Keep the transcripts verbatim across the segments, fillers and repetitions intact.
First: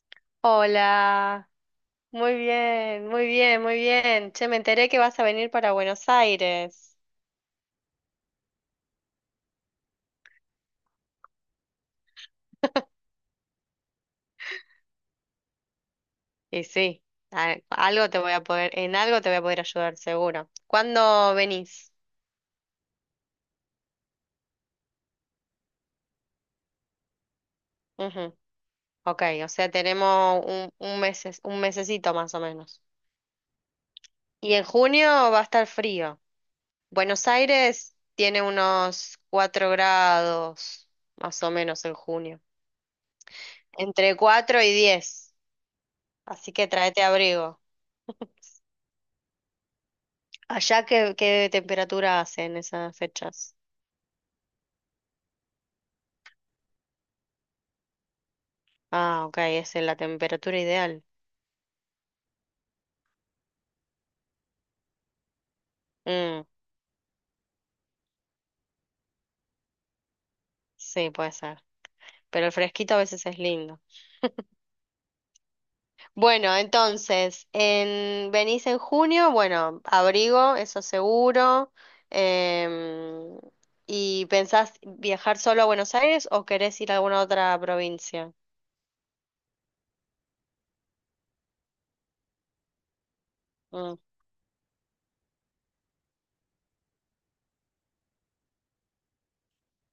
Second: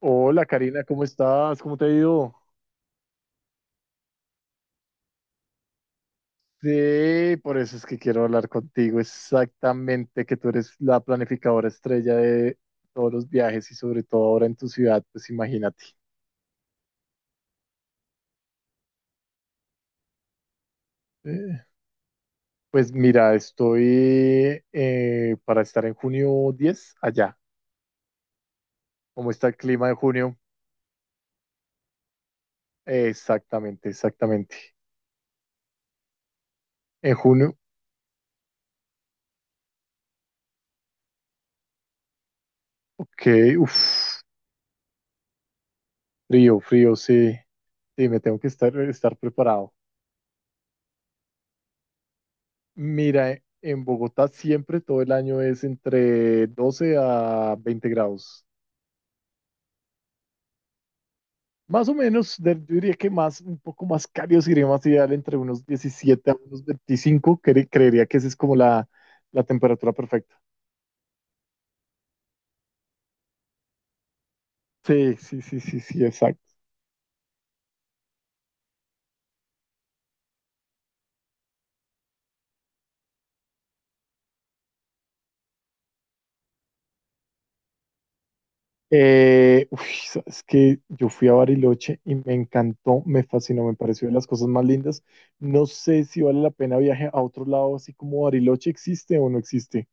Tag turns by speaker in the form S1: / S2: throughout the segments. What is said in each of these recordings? S1: Hola Karina, ¿cómo
S2: Hola,
S1: estás? ¿Cómo te ha ido?
S2: muy bien, muy bien, muy bien. Che, me enteré que vas a venir para Buenos Aires.
S1: Sí, por eso es que quiero hablar contigo exactamente, que tú eres la planificadora estrella de todos los viajes y sobre todo ahora en tu ciudad, pues imagínate.
S2: Y sí, a- algo te voy a poder, en algo te voy a poder ayudar, seguro. ¿Cuándo
S1: Eh,
S2: venís?
S1: pues mira, estoy eh, para estar en junio diez allá.
S2: Ujú. Ok,
S1: ¿Cómo está
S2: o
S1: el
S2: sea,
S1: clima en junio?
S2: tenemos un, un meses, un mesecito más o menos.
S1: Eh, exactamente,
S2: Y
S1: exactamente.
S2: en junio va a estar frío.
S1: En
S2: Buenos
S1: junio,
S2: Aires tiene unos cuatro grados, más o menos en junio.
S1: ok,
S2: Entre
S1: uff,
S2: cuatro y diez. Así
S1: frío,
S2: que
S1: frío,
S2: tráete
S1: sí,
S2: abrigo.
S1: sí, me tengo que estar, estar preparado.
S2: ¿Allá qué, qué temperatura hace en esas
S1: Mira, e-
S2: fechas?
S1: en Bogotá siempre todo el año es entre doce a veinte grados.
S2: Ah, ok, es la temperatura ideal.
S1: Más o menos, de- yo diría que más, un poco más cálido si sería más ideal entre unos diecisiete a
S2: Mm,
S1: unos veinticinco. cre- creería que esa es como la, la temperatura perfecta.
S2: sí, puede ser. Pero el fresquito a veces es lindo.
S1: Sí, sí, sí, sí, sí, exacto.
S2: Bueno, entonces, en, venís en junio, bueno, abrigo, eso seguro. em, ¿Y pensás viajar solo a Buenos Aires o querés ir a alguna otra provincia?
S1: Eh, uy, sabes que yo fui a Bariloche y me encantó, me fascinó, me
S2: Mm.
S1: pareció de las cosas más lindas. No sé si vale la pena viaje a otro lado, así como Bariloche existe o no existe.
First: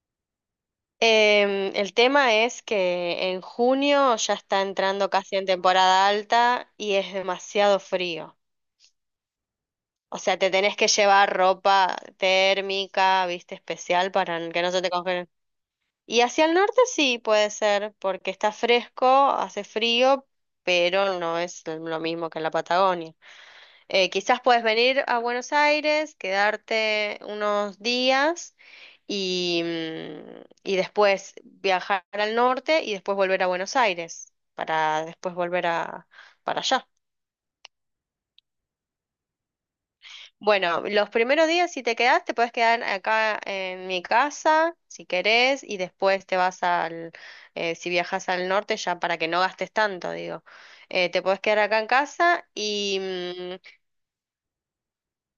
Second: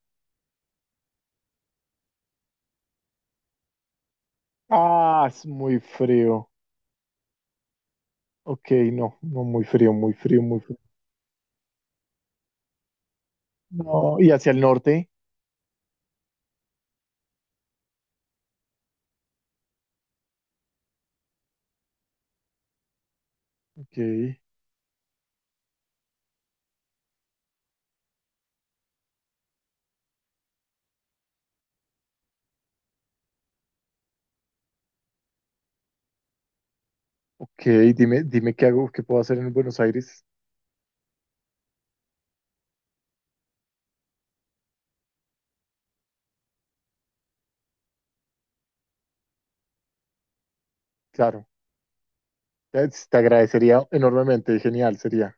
S2: Em, el tema es que en junio ya está entrando
S1: Ah,
S2: casi
S1: es
S2: en
S1: muy
S2: temporada
S1: frío.
S2: alta y es demasiado frío.
S1: Ok, no, no, muy frío, muy
S2: O sea,
S1: frío,
S2: te
S1: muy
S2: tenés
S1: frío.
S2: que llevar ropa térmica, viste, especial
S1: No, y
S2: para
S1: hacia el
S2: que no se te
S1: norte.
S2: congelen. Y hacia el norte sí puede ser, porque está fresco, hace frío, pero no es lo mismo que en la Patagonia.
S1: Ok,
S2: Eh, quizás puedes venir a Buenos Aires, quedarte unos días y, mm, y después viajar al norte y después volver a Buenos Aires para después volver a, para allá.
S1: ok, dime, dime qué hago, qué puedo hacer en Buenos Aires.
S2: Bueno, los primeros días si te quedás, te puedes quedar acá en mi casa, si querés, y después te vas al, eh, Si viajas al norte, ya para que no gastes tanto, digo, eh, te puedes
S1: Claro,
S2: quedar acá en casa
S1: te,
S2: y
S1: te
S2: mm,
S1: agradecería enormemente, genial sería.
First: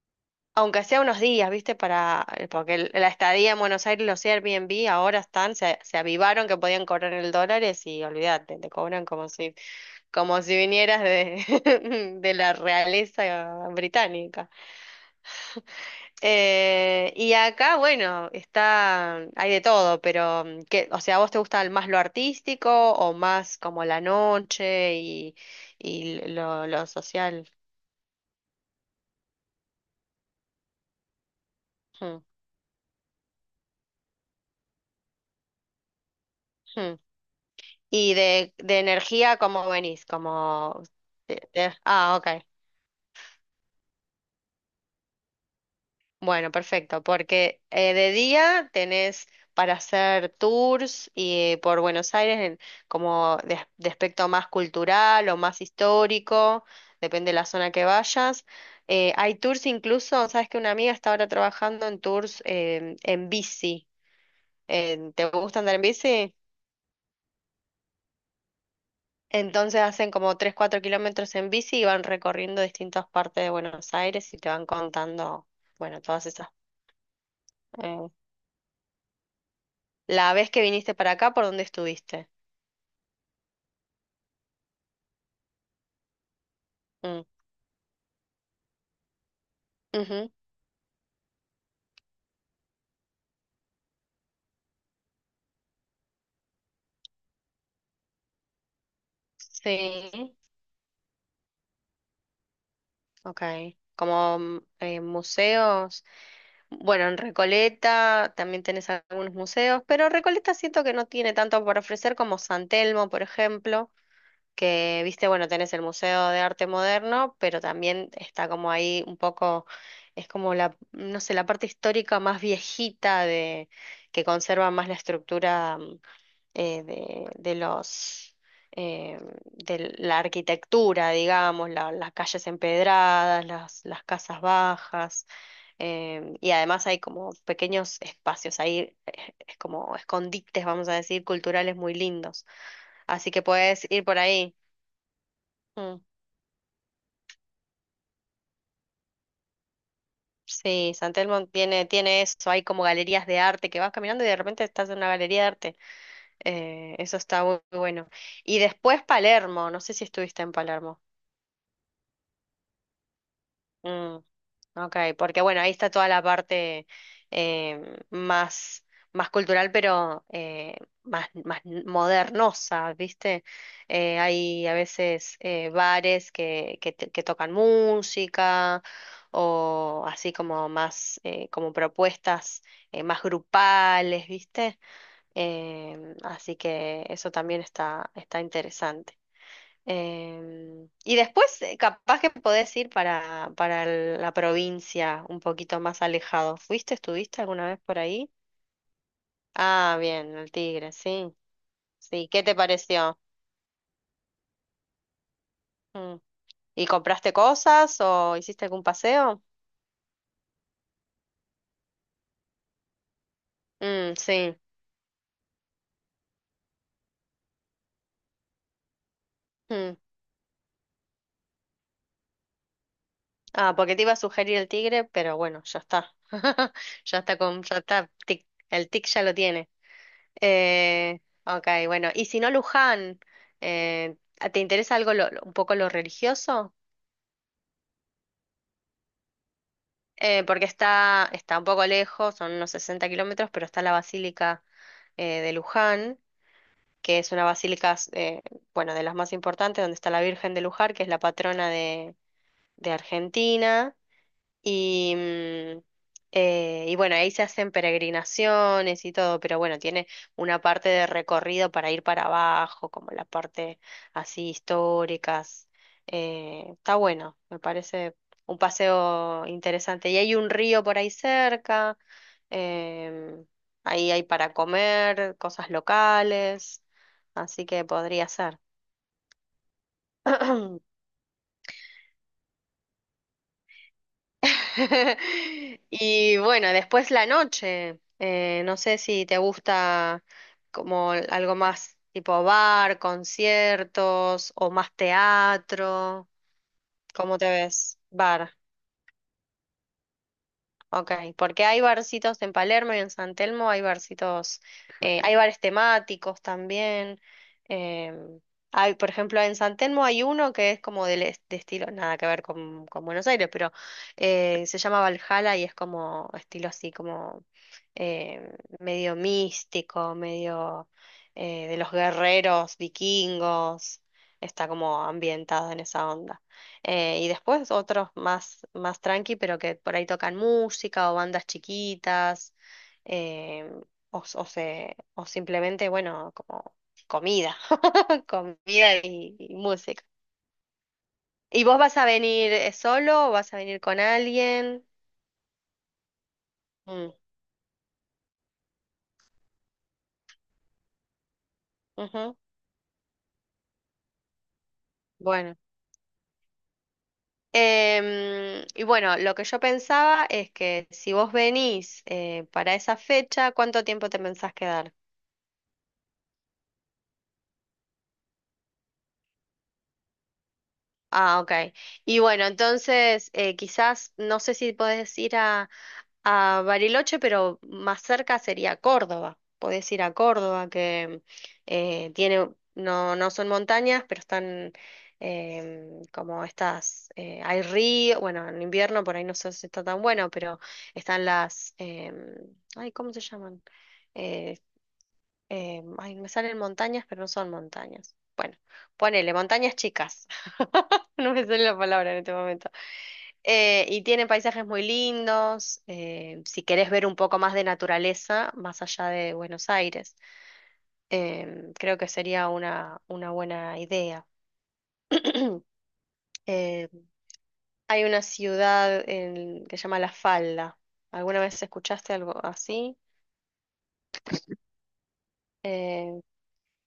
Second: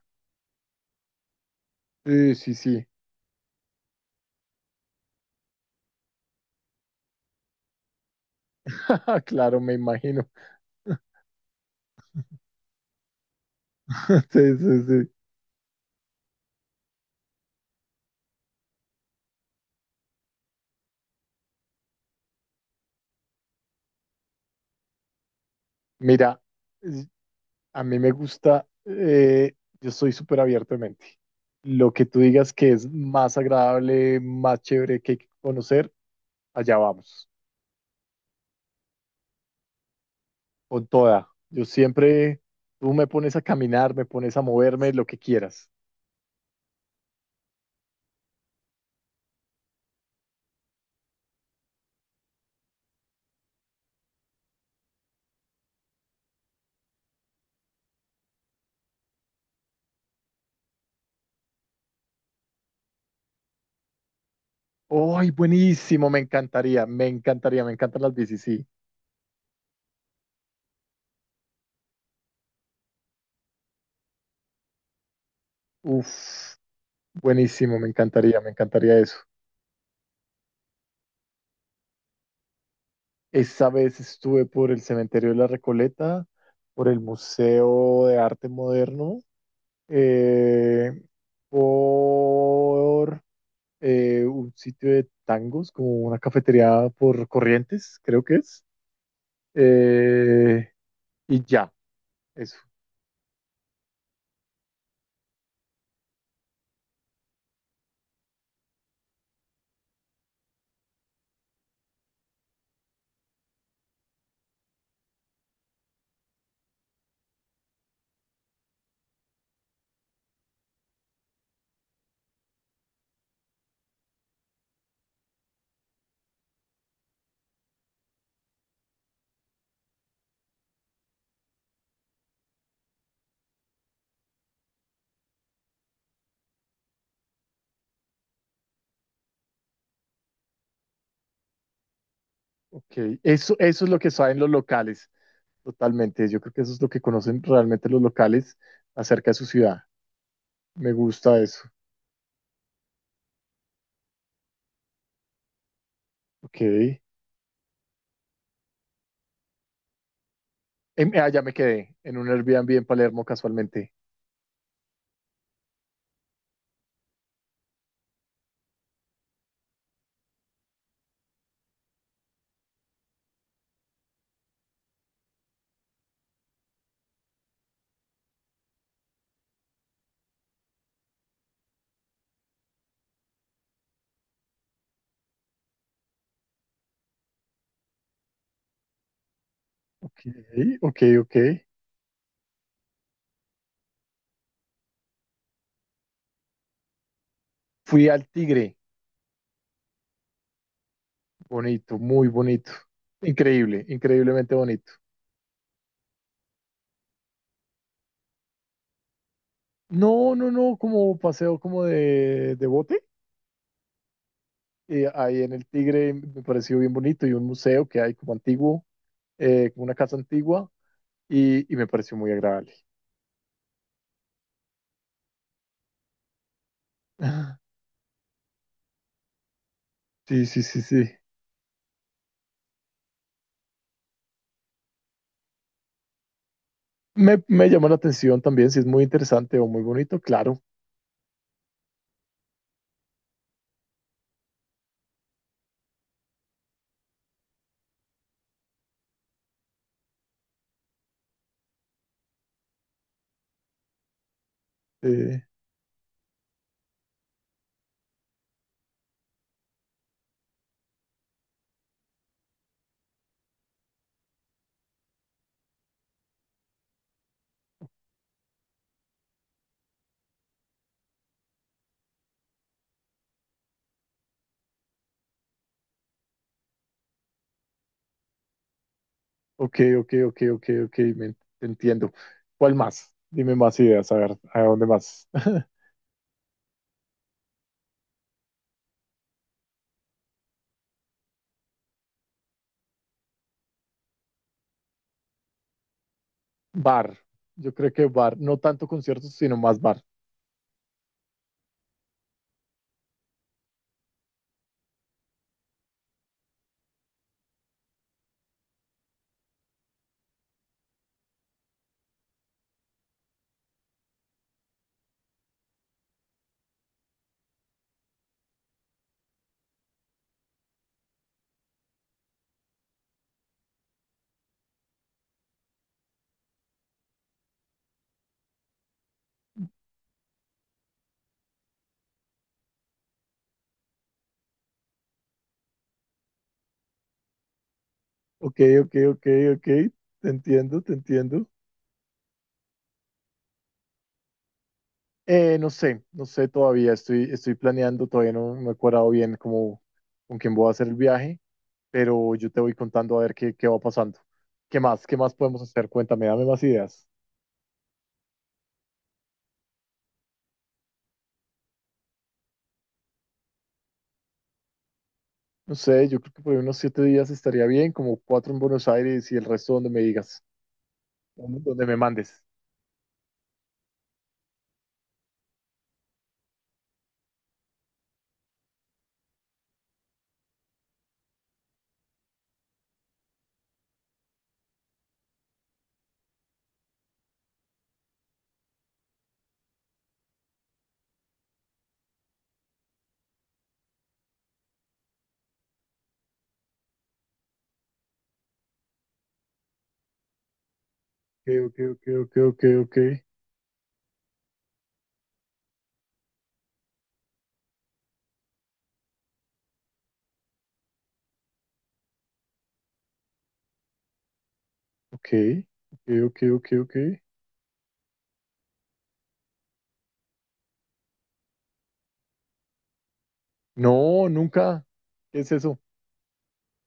S2: aunque sea unos días, ¿viste? Para,
S1: Sí,
S2: eh,
S1: sí,
S2: porque
S1: sí.
S2: el- la estadía en Buenos Aires, los Airbnb ahora están, se, se avivaron que podían cobrar el dólares y olvídate, te cobran como si,
S1: Claro, me imagino.
S2: como si vinieras de, de la realeza británica.
S1: Sí, sí, sí.
S2: Eh, y acá, bueno, está, hay de todo, pero mm, que, o sea, ¿a vos te gusta más lo artístico o más como la noche y, y
S1: Mira,
S2: lo, lo
S1: es-
S2: social?
S1: a mí me gusta, eh, yo soy súper abierto de mente. Lo que
S2: Hmm,
S1: tú digas que es más agradable, más chévere que hay que conocer, allá
S2: hmm.
S1: vamos.
S2: Y de, de energía, ¿cómo venís? Como
S1: Con toda.
S2: de-
S1: Yo
S2: de- ah,
S1: siempre,
S2: ok.
S1: tú me pones a caminar, me pones a moverme, lo que quieras.
S2: Bueno, perfecto, porque eh, de día tenés para hacer tours y por Buenos Aires en- como de, de aspecto más cultural o más histórico, depende de la zona que vayas. Eh, hay tours incluso, sabes que una amiga está ahora trabajando en tours em, en bici. En- ¿te
S1: ¡Ay,
S2: gusta andar en
S1: buenísimo! Me
S2: bici?
S1: encantaría, me encantaría, me encantan las bicis, sí.
S2: Entonces hacen como tres, cuatro kilómetros en bici y van recorriendo distintas partes de Buenos Aires y te van contando, bueno, todas esas
S1: Uf, buenísimo, me
S2: eh,
S1: encantaría, me encantaría eso.
S2: la vez que viniste para acá, ¿por dónde estuviste?
S1: Esa vez estuve por el Cementerio de la Recoleta, por el
S2: Mm,
S1: Museo de Arte Moderno,
S2: ujú.
S1: eh, por eh, un sitio de tangos, como una cafetería por Corrientes, creo que es.
S2: Sí,
S1: Eh, y ya, eso.
S2: ok. Como mm, eh, museos, bueno, en Recoleta también tenés algunos museos, pero Recoleta siento que no tiene tanto por ofrecer como San Telmo, por ejemplo, que viste, bueno, tenés el Museo de Arte Moderno, pero también está como ahí un poco, es como la, no sé, la parte histórica más viejita de, que conserva más la estructura mm, eh, de, de los eh, de la arquitectura, digamos, la- las calles empedradas, las, las casas bajas, em, y además hay como pequeños espacios ahí, eh, es como escondites, vamos a decir, culturales muy lindos.
S1: Ok,
S2: Así que
S1: eso, eso
S2: puedes
S1: es lo
S2: ir
S1: que
S2: por
S1: saben los
S2: ahí.
S1: locales,
S2: Mm.
S1: totalmente. Yo creo que eso es lo que conocen realmente los locales acerca de su ciudad. Me
S2: Sí, San
S1: gusta
S2: Telmo
S1: eso.
S2: tiene, tiene eso, hay como galerías de arte que vas caminando y de repente estás en una galería de arte.
S1: Ok.
S2: Eh, eso está muy bueno. Y después Palermo, no sé si estuviste en Palermo.
S1: Em, ah, ya me quedé en un Airbnb en Palermo casualmente.
S2: Mm, ok, porque bueno, ahí está toda la parte eh, más, más cultural, pero eh, más, más modernosa, ¿viste? Eh, hay a veces eh, bares que, que, te- que tocan música o así como más, eh, como propuestas eh, más grupales, ¿viste? Em, así que eso también está, está interesante.
S1: Ok,
S2: Em,
S1: ok,
S2: y
S1: ok.
S2: después, eh, capaz que podés ir para, para el- la provincia, un poquito más alejado. ¿Fuiste, estuviste alguna vez por
S1: Fui al
S2: ahí?
S1: Tigre.
S2: Ah, bien, el Tigre, sí.
S1: Bonito, muy
S2: Sí, ¿qué te
S1: bonito.
S2: pareció?
S1: Increíble, increíblemente bonito.
S2: Mm. ¿Y compraste cosas o hiciste algún paseo?
S1: No, no, no, como paseo como de, de bote.
S2: Mm, sí.
S1: Eh, ahí en el Tigre me pareció bien bonito y un museo que hay como antiguo, eh, como una
S2: Mm.
S1: casa antigua y, y me pareció muy agradable.
S2: Ah, porque te iba a sugerir el Tigre, pero bueno, ya está. Ya está
S1: Ah,
S2: con, ya está, tic, el tic ya lo tiene.
S1: sí, sí, sí, sí.
S2: Eh, ok, bueno, y si no Luján, eh, ¿te interesa algo lo- lo- un poco lo religioso?
S1: Me, me llama la atención también, si es muy interesante o muy bonito,
S2: Eh,
S1: claro.
S2: porque está, está un poco lejos, son unos sesenta kilómetros, pero está la Basílica eh, de Luján, que es una basílica, eh, bueno, de las más importantes, donde está la Virgen de Luján, que es la patrona de, de Argentina. Y,
S1: Eh,
S2: mm, eh, y bueno, ahí se hacen peregrinaciones y todo, pero bueno, tiene una parte de recorrido para ir para abajo, como la parte así históricas. Eh, está bueno, me parece un paseo interesante. Y hay un río por ahí cerca, em, ahí hay para comer, cosas locales, así que podría ser.
S1: ok, ok, ok, ok, ok, me, en- te entiendo. ¿Cuál más? Dime más ideas, a ver, ¿a dónde más?
S2: Y bueno, después la noche. Eh, no sé si te gusta como algo más tipo bar, conciertos o más teatro.
S1: Bar,
S2: ¿Cómo te
S1: yo creo
S2: ves?
S1: que bar,
S2: Bar.
S1: no tanto conciertos, sino más bar.
S2: Ok, porque hay barcitos en Palermo y en San Telmo, hay barcitos, eh, hay bares temáticos también. Em, hay, por ejemplo, en San Telmo hay uno que es como del es- de, estilo, nada que ver con, con Buenos Aires, pero eh, se llama Valhalla y es como estilo así, como em, medio místico, medio eh, de los guerreros vikingos, está como ambientado en esa onda. Eh, y después otros más, más tranqui, pero que por ahí tocan música o bandas chiquitas, eh, o, s- o se, o simplemente, bueno, como comida,
S1: Ok, ok,
S2: comida
S1: ok,
S2: y, y
S1: ok,
S2: música.
S1: te entiendo, te entiendo.
S2: ¿Y vos vas a venir eh, solo o vas a venir con alguien?
S1: Eh, no sé, no sé todavía,
S2: Mm,
S1: estoy, estoy planeando, todavía no me he cuadrado bien como con quién voy a hacer el viaje, pero
S2: ujú.
S1: yo te voy contando a ver qué, qué va pasando. ¿Qué más? ¿Qué más
S2: Bueno.
S1: podemos hacer? Cuéntame, dame más ideas.
S2: Em, y bueno, lo que yo pensaba es que si vos venís eh, para esa fecha, ¿cuánto tiempo te pensás quedar?
S1: No sé, yo creo que por ahí unos siete días estaría bien, como cuatro en Buenos Aires y el resto donde me digas,
S2: Ah, ok.
S1: donde donde me
S2: Y
S1: mandes.
S2: bueno, entonces eh, quizás, no sé si podés ir a, a Bariloche, pero más cerca sería Córdoba. Podés ir a Córdoba, que eh, tiene, no, no son montañas, pero están em, como estas, eh, hay río, bueno, en invierno por ahí no sé si está tan bueno, pero están las, em, ay, ¿cómo se llaman? Eh, eh, ay, me salen montañas, pero no son montañas. Bueno, ponele, montañas chicas. No me
S1: Ok,
S2: sale la
S1: ok,
S2: palabra en este
S1: ok, ok,
S2: momento.
S1: ok,
S2: Eh, y tiene paisajes muy lindos. Eh, si querés ver un poco más de naturaleza, más allá de Buenos Aires, eh, creo que sería una, una buena idea.
S1: ok, ok, ok, ok, ok,
S2: Eh,
S1: ok.
S2: Hay una ciudad en- que se llama La Falda. ¿Alguna vez escuchaste algo así?
S1: No, nunca. ¿Qué es eso?
S2: Eh,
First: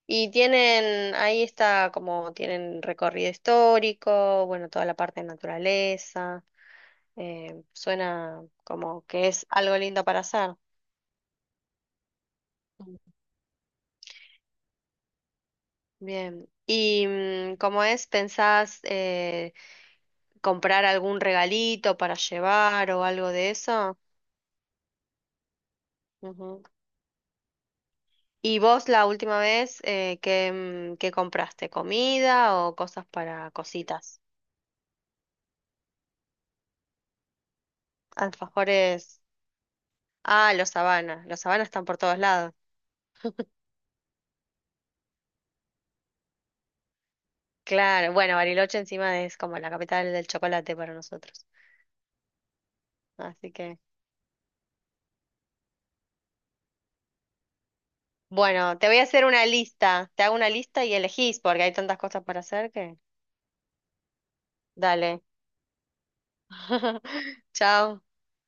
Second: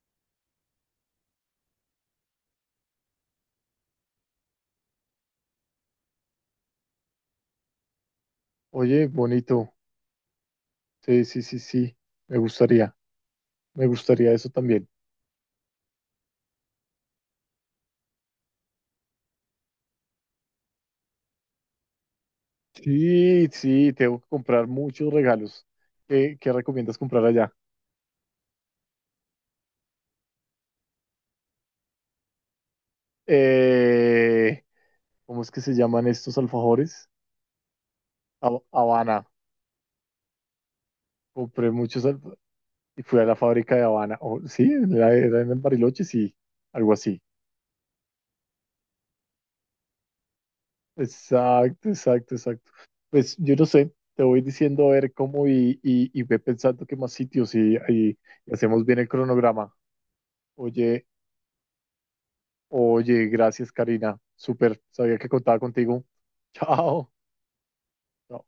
S2: Y tienen, ahí está como tienen recorrido histórico, bueno, toda la parte de naturaleza. Eh, suena como
S1: Oye,
S2: que es
S1: bonito.
S2: algo lindo para hacer.
S1: Sí, sí, sí, sí. Me gustaría,
S2: Mm.
S1: me gustaría eso también.
S2: Bien. ¿Y mm, cómo es? ¿Pensás eh, comprar algún regalito para llevar o algo
S1: Sí,
S2: de
S1: sí,
S2: eso?
S1: tengo que comprar muchos regalos. ¿Qué, qué
S2: Ujú.
S1: recomiendas comprar allá?
S2: ¿Y vos la última vez eh, qué, mm, qué compraste? ¿Comida o cosas para cositas?
S1: Eh, ¿Cómo es que se llaman estos alfajores? Ha-
S2: Alfajores.
S1: Habana.
S2: Ah, los sabanas. Los sabanas
S1: Compré
S2: están por
S1: muchos
S2: todos
S1: alfa-
S2: lados.
S1: y fui a la fábrica de Habana. Oh, sí, era, era en Bariloche, sí, algo así.
S2: Claro, bueno, Bariloche encima es como la capital del chocolate para nosotros.
S1: Exacto, exacto, exacto. Pues
S2: Así
S1: yo no
S2: que,
S1: sé, te voy diciendo a ver cómo y, y, y ve pensando qué más sitios y, y- y
S2: bueno,
S1: hacemos
S2: te voy
S1: bien
S2: a
S1: el
S2: hacer una
S1: cronograma.
S2: lista. Te hago una lista y
S1: Oye,
S2: elegís porque hay tantas cosas para hacer que...
S1: oye, gracias, Karina. Súper, sabía
S2: Dale.
S1: que contaba contigo. Chao.
S2: Chao.
S1: Chao.